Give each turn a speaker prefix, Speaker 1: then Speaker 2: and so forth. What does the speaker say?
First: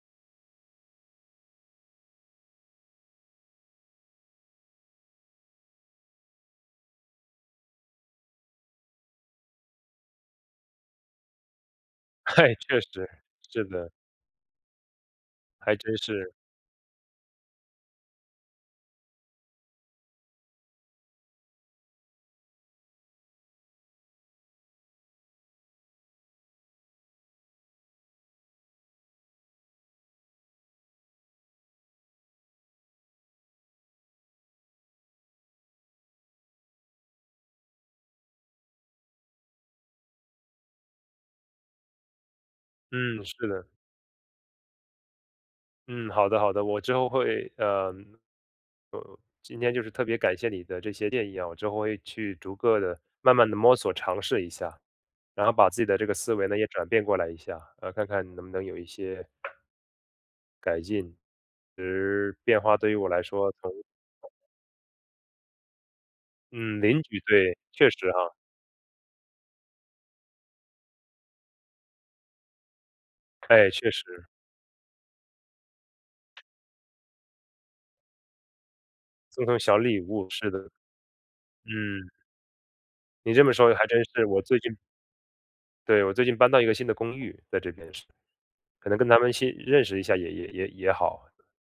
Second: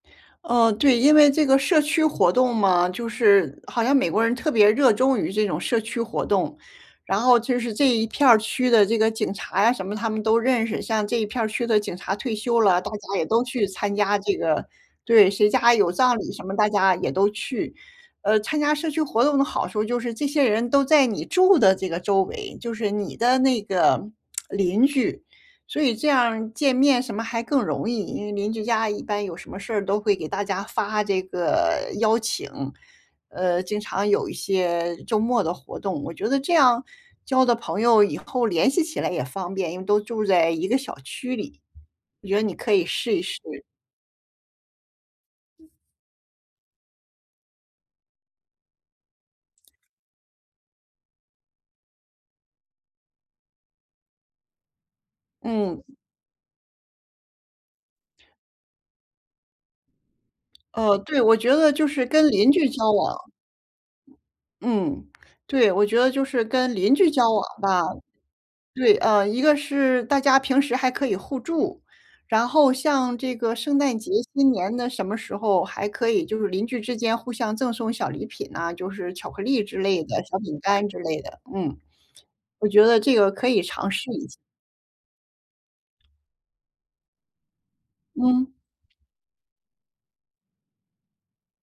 Speaker 1: 哦，对，因为这个社区活动嘛，就是好像美国人特别热衷于这种社区活动。然后就是这一片儿区的这个警察呀什么他们都认识，像这一片儿区的警察退
Speaker 2: 嘿，
Speaker 1: 休
Speaker 2: 确
Speaker 1: 了，大
Speaker 2: 实，
Speaker 1: 家也都
Speaker 2: 是
Speaker 1: 去
Speaker 2: 的。
Speaker 1: 参加这个对，谁家
Speaker 2: 还
Speaker 1: 有
Speaker 2: 真
Speaker 1: 葬礼
Speaker 2: 是。
Speaker 1: 什么，大家也都去。呃，参加社区活动的好处就是这些人都在你住的这个周围，就是你的那个 邻居，所以这样儿见面什么还更容易，因为邻居家一般有什么事儿都会给大家发这个邀请，呃，经常有一些周末的活动。我觉得这样，交的朋友以后联系起来也方便，因为都住在一个小区里。我觉得你可以试一
Speaker 2: 嗯，
Speaker 1: 试。
Speaker 2: 是的。嗯，好的好的，我之后会嗯，呃，今天就是特别感谢你的这些建议啊，我之后会去逐个地慢慢地摸索、尝试一下，然后把自
Speaker 1: 嗯。
Speaker 2: 己的这个思维呢，也转变过来一下，呃，然后看看能不能有一些改
Speaker 1: 呃，
Speaker 2: 进，
Speaker 1: 对，我觉得
Speaker 2: 其
Speaker 1: 就是跟
Speaker 2: 实
Speaker 1: 邻
Speaker 2: 变
Speaker 1: 居
Speaker 2: 化对
Speaker 1: 交
Speaker 2: 于我
Speaker 1: 往
Speaker 2: 来说从 [unintelligible]
Speaker 1: 嗯，对，我觉得就是跟
Speaker 2: 嗯，
Speaker 1: 邻
Speaker 2: 邻
Speaker 1: 居
Speaker 2: 居，
Speaker 1: 交往
Speaker 2: 对，
Speaker 1: 吧
Speaker 2: 确实哈。
Speaker 1: 对，嗯，一个是大家平时还可以互助，然后像这个
Speaker 2: 哎，
Speaker 1: 圣
Speaker 2: 确
Speaker 1: 诞节、
Speaker 2: 实。
Speaker 1: 新年的什么时候还可以就是邻居之间互相赠送小礼品啊，就是巧克
Speaker 2: 赠送
Speaker 1: 力之
Speaker 2: 小礼
Speaker 1: 类的，
Speaker 2: 物，
Speaker 1: 小
Speaker 2: 是
Speaker 1: 饼
Speaker 2: 的。
Speaker 1: 干之类的，嗯，
Speaker 2: 嗯。
Speaker 1: 我觉得这个
Speaker 2: 你这
Speaker 1: 可
Speaker 2: 么
Speaker 1: 以
Speaker 2: 说还
Speaker 1: 尝
Speaker 2: 真
Speaker 1: 试
Speaker 2: 是，
Speaker 1: 一下。
Speaker 2: 我最近对，我最近搬到一个新的公寓，在这边是。
Speaker 1: 嗯。
Speaker 2: 可能跟他们先认识一下也也也也好。